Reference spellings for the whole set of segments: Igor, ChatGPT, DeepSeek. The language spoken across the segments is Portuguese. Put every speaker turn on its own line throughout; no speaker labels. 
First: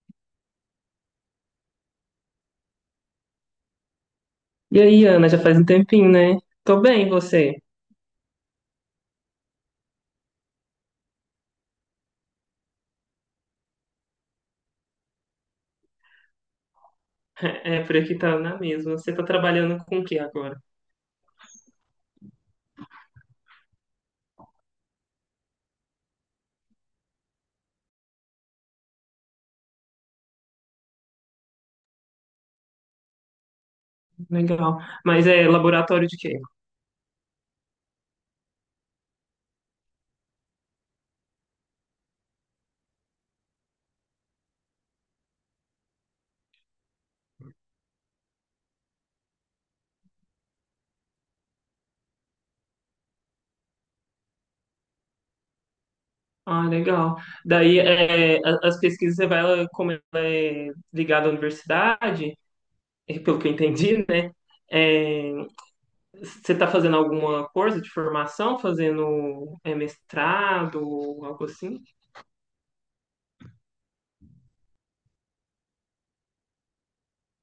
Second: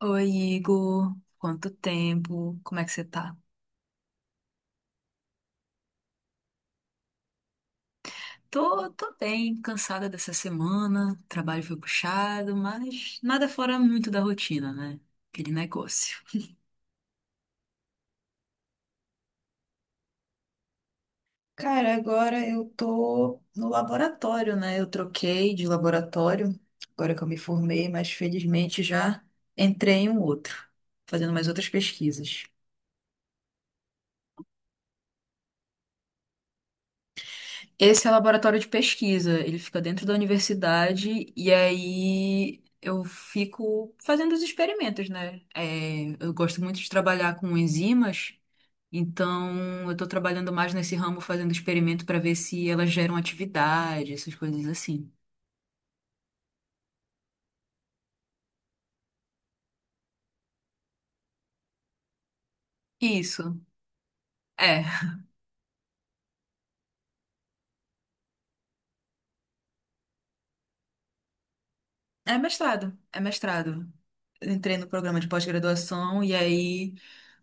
Oi, Igor. Quanto tempo? Como é que você tá?
E aí, Ana, já faz um tempinho, né? Tô bem, e você?
Tô bem, cansada dessa semana. O trabalho foi puxado, mas nada fora muito da rotina, né? Aquele negócio.
É, por aqui tá na mesma. Você tá trabalhando com o que agora?
Cara, agora eu tô no laboratório, né? Eu troquei de laboratório, agora que eu me formei, mas felizmente já entrei em um outro, fazendo mais outras pesquisas.
Legal. Mas é laboratório de quê?
Esse é o laboratório de pesquisa, ele fica dentro da universidade e aí eu fico fazendo os experimentos, né? É, eu gosto muito de trabalhar com enzimas, então eu estou trabalhando mais nesse ramo fazendo experimento para ver se elas geram atividade, essas coisas assim.
Ah, legal. Daí, as pesquisas, como ela é ligada à universidade, pelo
Isso.
que eu entendi, né?
É.
É, Você tá fazendo alguma coisa de formação? Fazendo mestrado, algo assim?
É mestrado, é mestrado. Eu entrei no programa de pós-graduação e aí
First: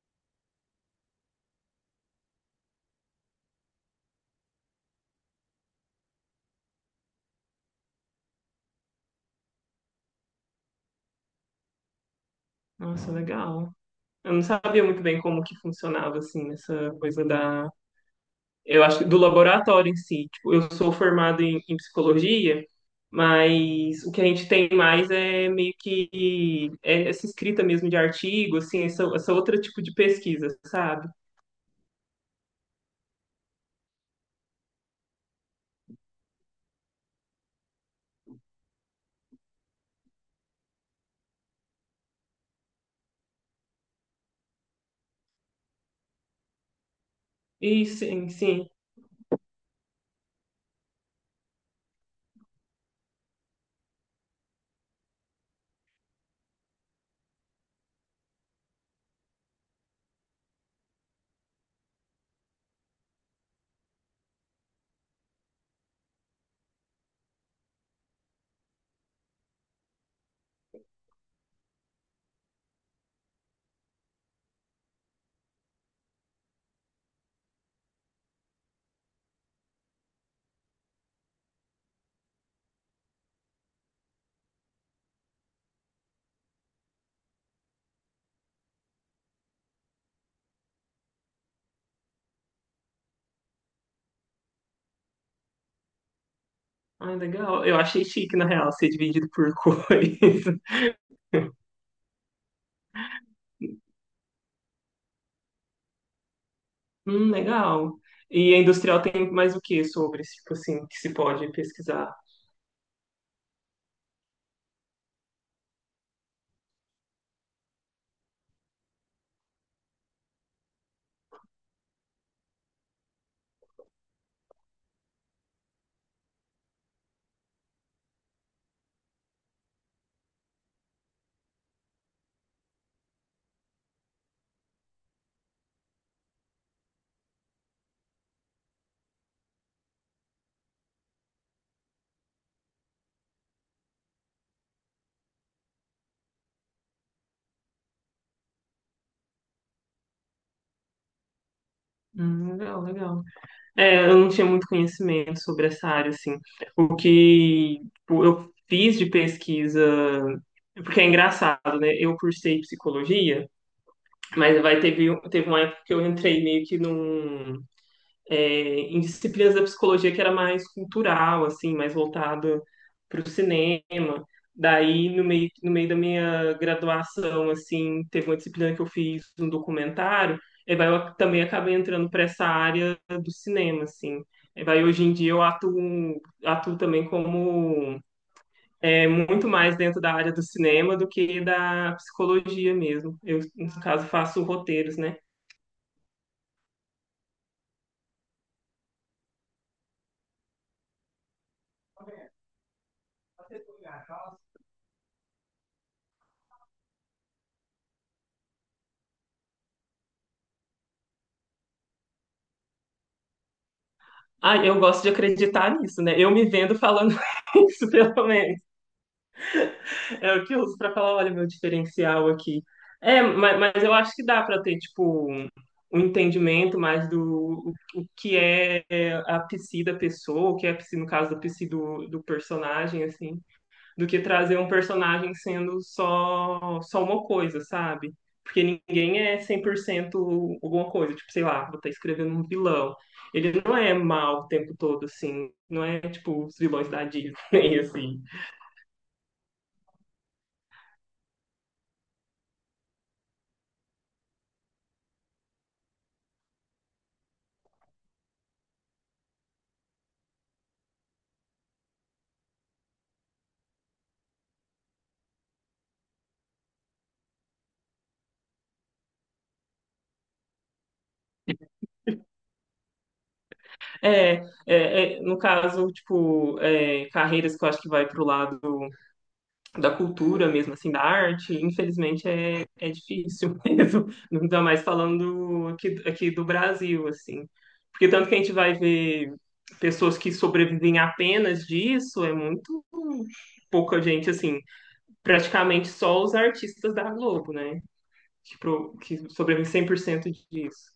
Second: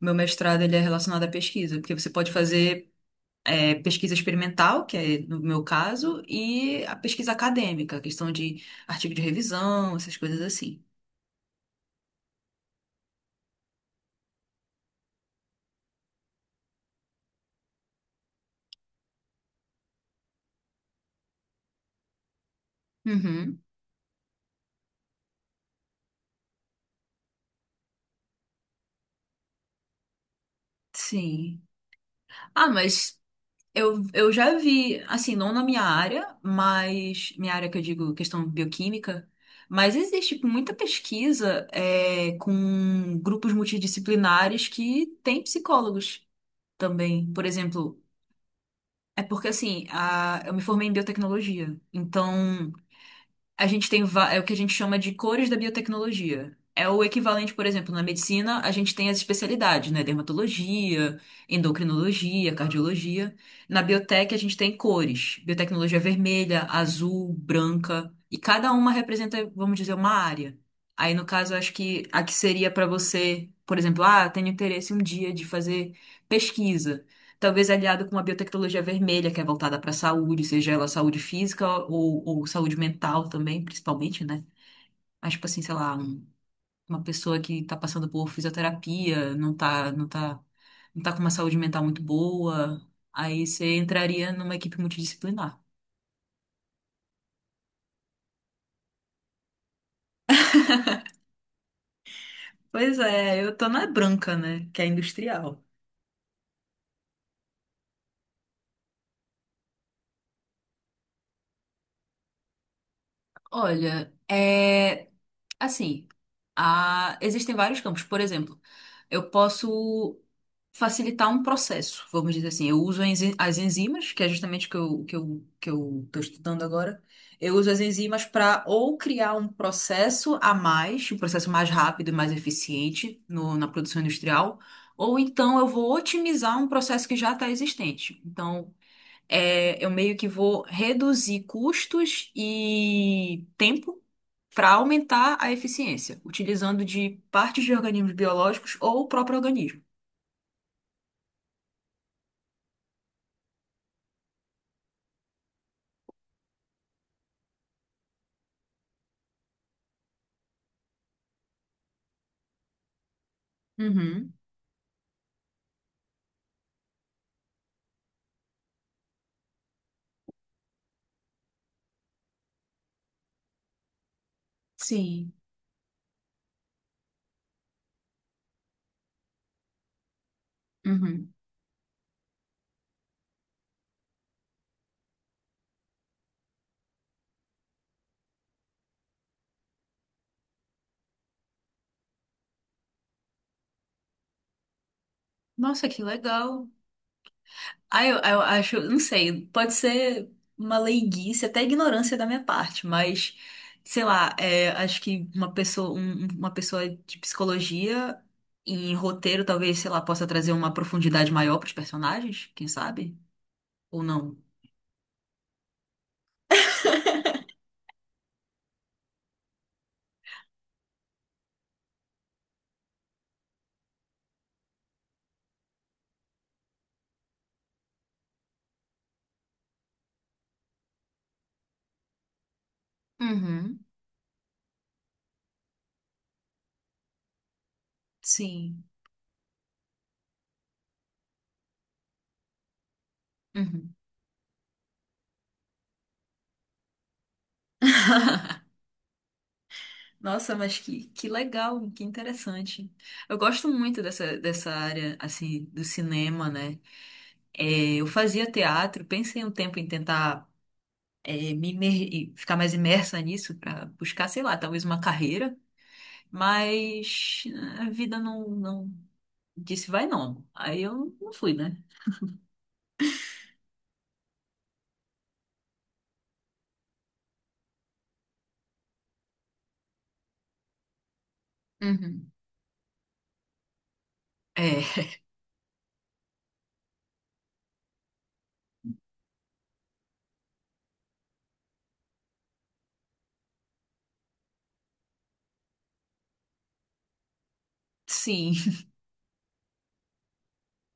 meu mestrado ele é relacionado à pesquisa, porque você pode fazer pesquisa experimental, que é no meu caso, e a pesquisa acadêmica, a questão de artigo de revisão, essas coisas assim.
Nossa, legal. Eu não sabia muito bem como que funcionava, assim, essa coisa. Eu acho que do laboratório em si. Tipo, eu sou formado em psicologia,
Uhum,
mas o que a gente tem mais é meio que é essa escrita mesmo de artigo, assim, essa outra tipo de pesquisa, sabe?
sim. Ah, mas eu já vi, assim, não na minha área, mas minha área que eu digo questão bioquímica, mas existe tipo, muita pesquisa com grupos multidisciplinares que têm psicólogos também. Por
E
exemplo,
sim, sim.
é porque assim, eu me formei em biotecnologia, então. A gente tem é o que a gente chama de cores da biotecnologia. É o equivalente, por exemplo, na medicina, a gente tem as especialidades, né? Dermatologia, endocrinologia, cardiologia. Na biotec, a gente tem cores. Biotecnologia vermelha, azul, branca. E cada uma representa, vamos dizer, uma área. Aí, no caso, eu acho que a que seria para você, por exemplo, ah, tenho interesse um dia de fazer pesquisa talvez aliado com a biotecnologia vermelha, que é voltada para a saúde, seja ela saúde física ou saúde mental também, principalmente, né? Mas, tipo assim, sei lá, uma pessoa que está passando por fisioterapia, não tá com uma saúde mental muito boa, aí você entraria numa equipe multidisciplinar.
Ah, legal. Eu achei chique, na real, ser dividido por cores.
Pois é, eu tô na branca, né? Que é industrial.
Legal. E a industrial tem mais o que sobre, tipo assim, que se pode pesquisar?
Olha, assim, existem vários campos. Por exemplo, eu posso facilitar um processo, vamos dizer assim. Eu uso as enzimas, que é justamente o que eu estou estudando agora. Eu uso as enzimas para ou criar um processo a mais, um processo mais rápido e mais eficiente na produção industrial, ou então eu vou otimizar um processo que já está existente. Então, eu meio que vou reduzir custos e tempo para aumentar a eficiência, utilizando de partes de organismos biológicos ou o próprio organismo.
Legal, legal. É, eu não tinha muito conhecimento sobre essa área, assim. O que tipo, eu fiz de pesquisa, porque é engraçado, né? Eu cursei psicologia,
Uhum,
mas teve uma época que eu entrei meio que num em disciplinas da psicologia que era mais cultural, assim, mais voltada para o cinema. Daí,
sim.
no meio da minha graduação, assim, teve uma disciplina que eu fiz um documentário, e eu
Uhum.
também acabei entrando para essa área do cinema, assim. E hoje em dia atuo também como muito mais dentro da área do cinema do que da psicologia mesmo. Eu, no caso, faço roteiros, né?
Nossa, que legal. Ah, eu acho, não sei, pode ser uma leiguice, até ignorância da minha parte, mas sei lá, acho que uma pessoa, uma pessoa de psicologia em roteiro, talvez, sei lá, possa trazer uma profundidade maior para os personagens, quem sabe? Ou não?
Ah, eu gosto de acreditar nisso, né? Eu me vendo falando isso, pelo menos. É o que eu uso pra falar, olha, meu diferencial aqui. É, mas eu acho que dá pra ter, tipo, um entendimento mais do o que é a psi da pessoa, o que é a psi, no caso, da psi do, do personagem, assim,
Uhum,
do que trazer um personagem sendo só uma coisa, sabe? Porque
sim.
ninguém é 100% alguma coisa, tipo, sei lá, vou estar escrevendo um vilão. Ele não é
Uhum.
mal o tempo todo, assim, não é, tipo, os vilões da Disney, assim.
Nossa, mas que legal, que interessante. Eu gosto muito dessa área, assim, do cinema, né? É, eu fazia teatro, pensei um tempo em tentar e ficar mais imersa nisso para buscar, sei lá, talvez uma carreira, mas a vida não disse vai não. Aí eu não fui, né?
É, no caso, tipo, carreiras que eu acho que vai pro lado da cultura mesmo, assim, da arte, infelizmente
Uhum.
é difícil mesmo, ainda mais
É,
falando aqui do Brasil, assim. Porque tanto que a gente vai ver pessoas que sobrevivem apenas disso, é muito pouca gente, assim, praticamente só os artistas da Globo, né? Que,
sim.
que sobrevivem 100% disso.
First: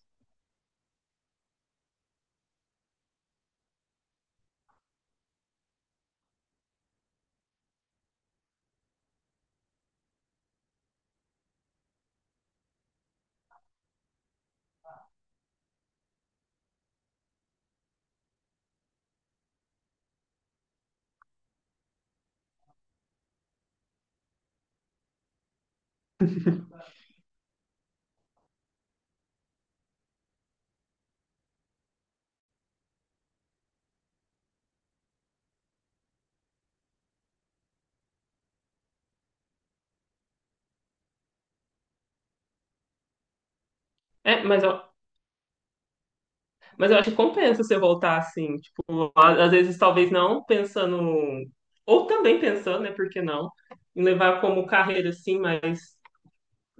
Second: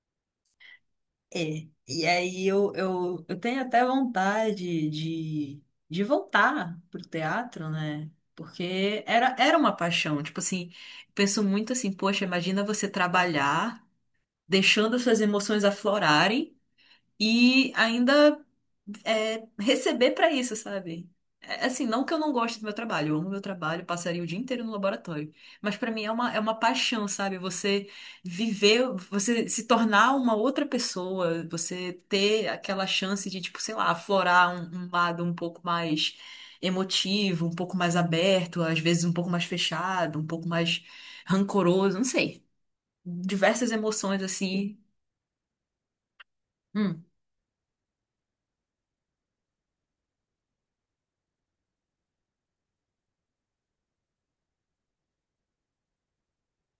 É, e aí eu tenho até vontade de voltar pro teatro, né? Porque era uma paixão. Tipo assim, penso muito assim, poxa, imagina você trabalhar, deixando suas emoções aflorarem e ainda receber pra isso, sabe? É, assim, não que eu não goste do meu trabalho, eu amo meu trabalho, passaria o dia inteiro no laboratório, mas pra mim é uma, paixão, sabe? Você viver, você se tornar uma outra pessoa, você ter aquela chance de, tipo, sei lá, aflorar um lado um pouco mais emotivo, um pouco mais aberto, às vezes um pouco mais fechado, um pouco mais rancoroso, não sei. Diversas emoções
É, mas
assim.
Mas eu
Hum.
acho que compensa você voltar assim, tipo, às vezes talvez não pensando, ou também pensando, né, por que não, em levar como carreira assim, mas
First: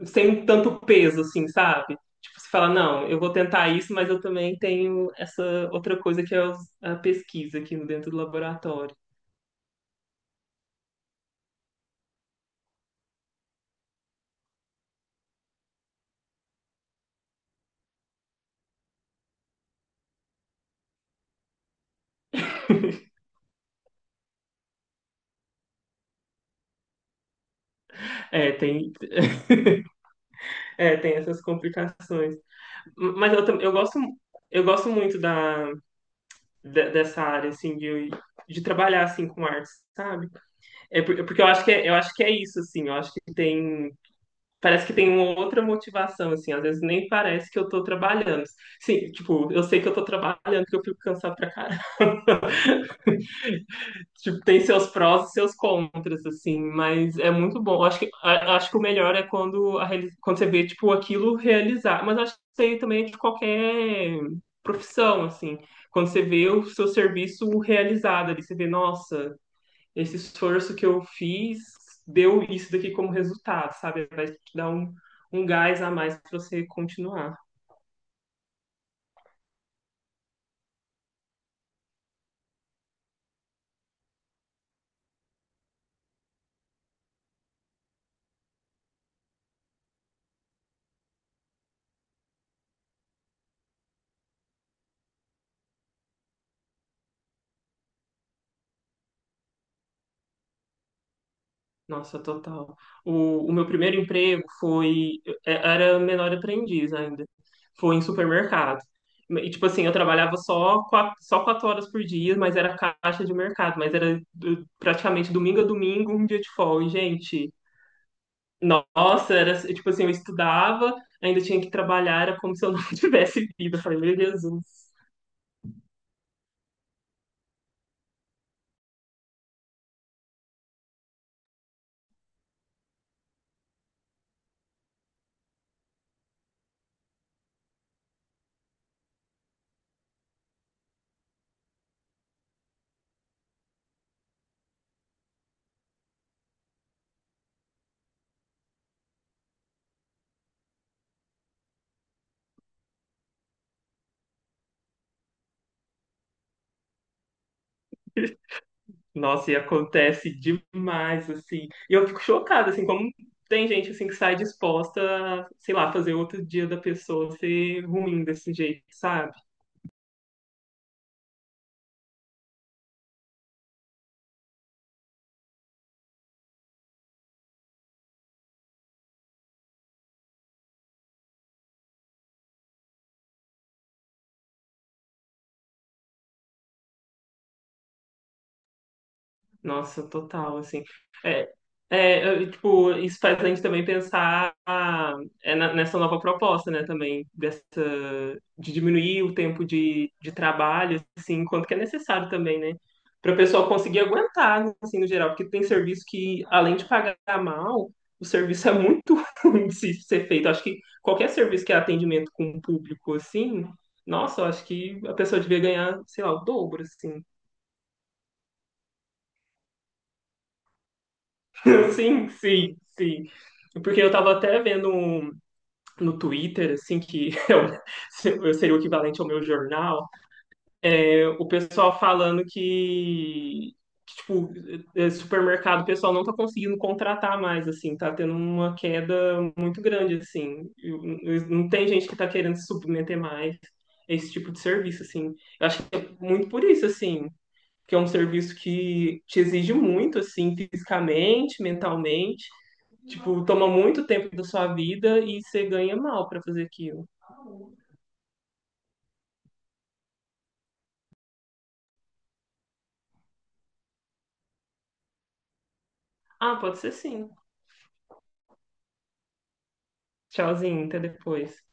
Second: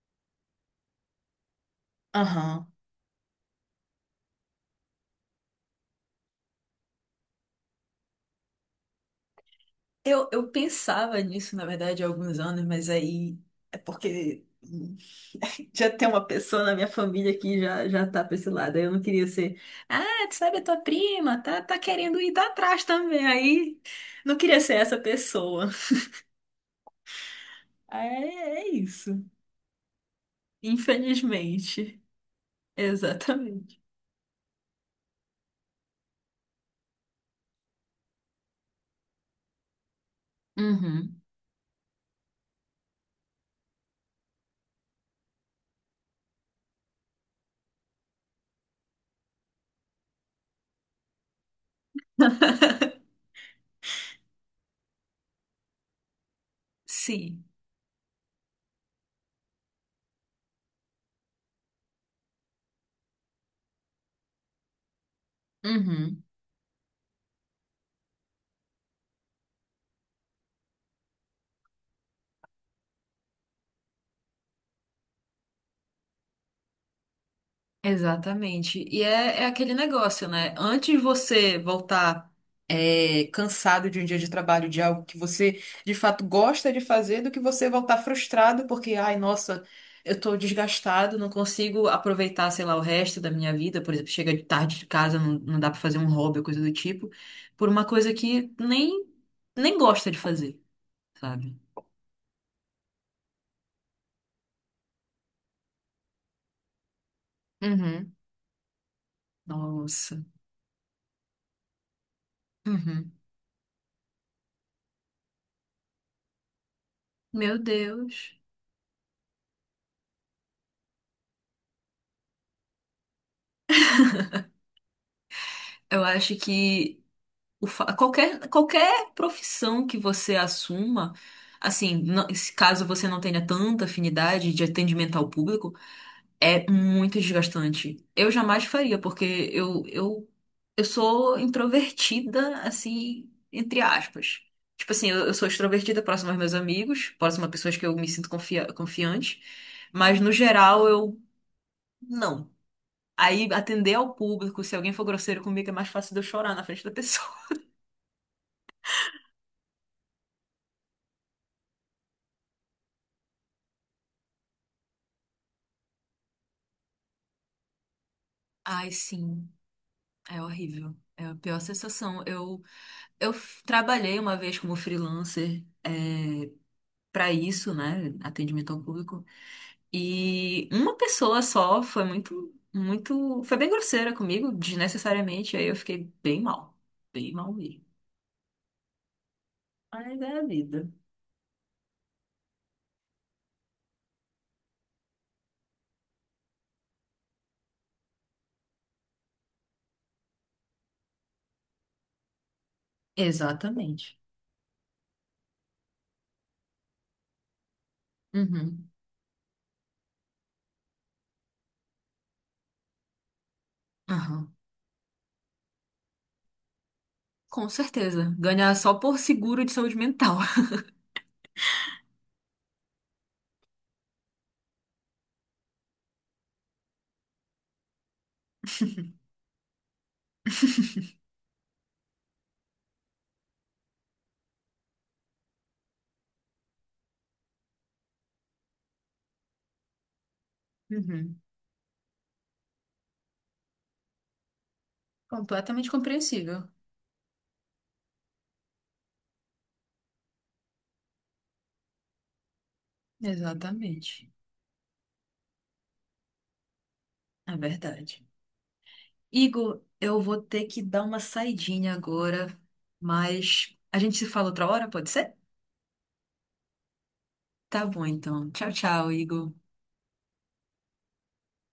sem tanto peso assim, sabe? Tipo, você fala,
Aham.
não, eu vou tentar isso, mas eu também tenho essa outra coisa que é a pesquisa aqui dentro do laboratório.
Eu pensava nisso, na verdade, há alguns anos, mas aí é porque já tem uma pessoa na minha família que já tá pra esse lado. Aí eu não queria ser, ah, tu sabe, a tua prima tá querendo ir tá atrás também. Aí não queria ser essa pessoa. É,
É,
é
tem,
isso.
Tem essas
Infelizmente.
complicações. Mas eu,
Exatamente.
eu gosto muito dessa área assim de trabalhar assim com artes, sabe?
Uhum.
Porque eu acho que é, eu acho que é isso, assim, eu acho que tem, parece que tem uma outra motivação, assim, às vezes nem parece que eu tô trabalhando. Sim, tipo, eu sei que eu tô trabalhando, que eu fico cansado pra caralho. Tipo, tem seus prós e seus contras, assim, mas é
Sim.
muito bom. Eu acho que, acho que o melhor é quando, quando você vê, tipo, aquilo realizar. Mas acho que isso aí também é de qualquer profissão, assim, quando você
Uhum.
vê o seu serviço realizado ali, você vê, nossa, esse esforço que eu fiz deu isso daqui como resultado, sabe? Vai te dar um, um gás a mais para você continuar.
Exatamente. E é aquele negócio, né? Antes de você voltar cansado de um dia de trabalho, de algo que você de fato gosta de fazer, do que você voltar frustrado porque, ai, nossa, eu tô desgastado, não consigo aproveitar, sei lá, o resto da minha vida. Por exemplo, chega de tarde de casa, não dá pra fazer um hobby ou coisa do tipo, por uma coisa que nem gosta de fazer, sabe?
Nossa, total. O meu primeiro emprego foi. Era menor aprendiz ainda. Foi em
Uhum.
supermercado. E, tipo assim, eu
Nossa.
trabalhava só quatro horas por dia, mas era
Uhum.
caixa de mercado. Mas era praticamente domingo a domingo, um dia de folga. E, gente,
Meu Deus.
nossa, era tipo assim, eu estudava, ainda tinha que trabalhar, era como se eu não tivesse vida. Eu falei, meu Jesus.
Eu acho que. Qualquer profissão que você assuma, assim, se caso você não tenha tanta afinidade de atendimento ao público, é muito desgastante. Eu jamais faria, porque eu sou introvertida, assim, entre aspas. Tipo assim, eu sou extrovertida próxima aos meus amigos, próxima a pessoas que eu me sinto confiante, mas no geral eu não. Aí atender ao público, se alguém for grosseiro comigo, é mais fácil de eu chorar na frente da pessoa.
Nossa, e acontece demais, assim. E eu fico chocada, assim, como tem gente, assim, que sai disposta a, sei lá, fazer outro dia da pessoa ser ruim desse jeito,
Ai,
sabe?
sim. É horrível. É a pior sensação. Eu trabalhei uma vez como freelancer, para isso, né? Atendimento ao público. E uma pessoa só foi muito, muito. Foi bem grosseira comigo, desnecessariamente. Aí eu fiquei bem mal. Bem mal mesmo.
Nossa,
Mas é a
total, assim.
vida.
É, eu, tipo, isso faz a gente também pensar ah, é nessa nova proposta, né, também, dessa, de diminuir o tempo de trabalho, assim, quanto que é necessário também, né, para o pessoal conseguir
Exatamente.
aguentar, assim, no geral, porque tem serviço que, além de pagar mal, o serviço é
Uhum.
muito ruim de se ser feito. Acho que qualquer serviço que é atendimento com o público, assim, nossa, eu
Aham.
acho que a pessoa devia ganhar, sei lá, o dobro, assim.
Com certeza. Ganhar só por seguro de saúde mental.
Sim, sim, sim. Porque eu tava até vendo no Twitter, assim, que eu seria o equivalente ao meu jornal, o pessoal falando que, tipo, supermercado, o pessoal não tá conseguindo contratar mais, assim, tá tendo uma queda muito grande, assim.
Uhum.
Não tem gente que tá querendo se submeter mais a esse tipo de serviço, assim. Eu acho
Completamente
que é muito
compreensível.
por isso, assim, que é um serviço que te exige muito, assim, fisicamente, mentalmente. Tipo, toma muito
Exatamente.
tempo da sua vida e você ganha mal pra fazer aquilo.
É verdade. Igor, eu vou ter que dar uma saidinha agora, mas a gente se fala outra hora, pode ser?
Ah, pode ser sim.
Tá bom, então. Tchau, tchau, Igor.
Tchauzinho, até depois.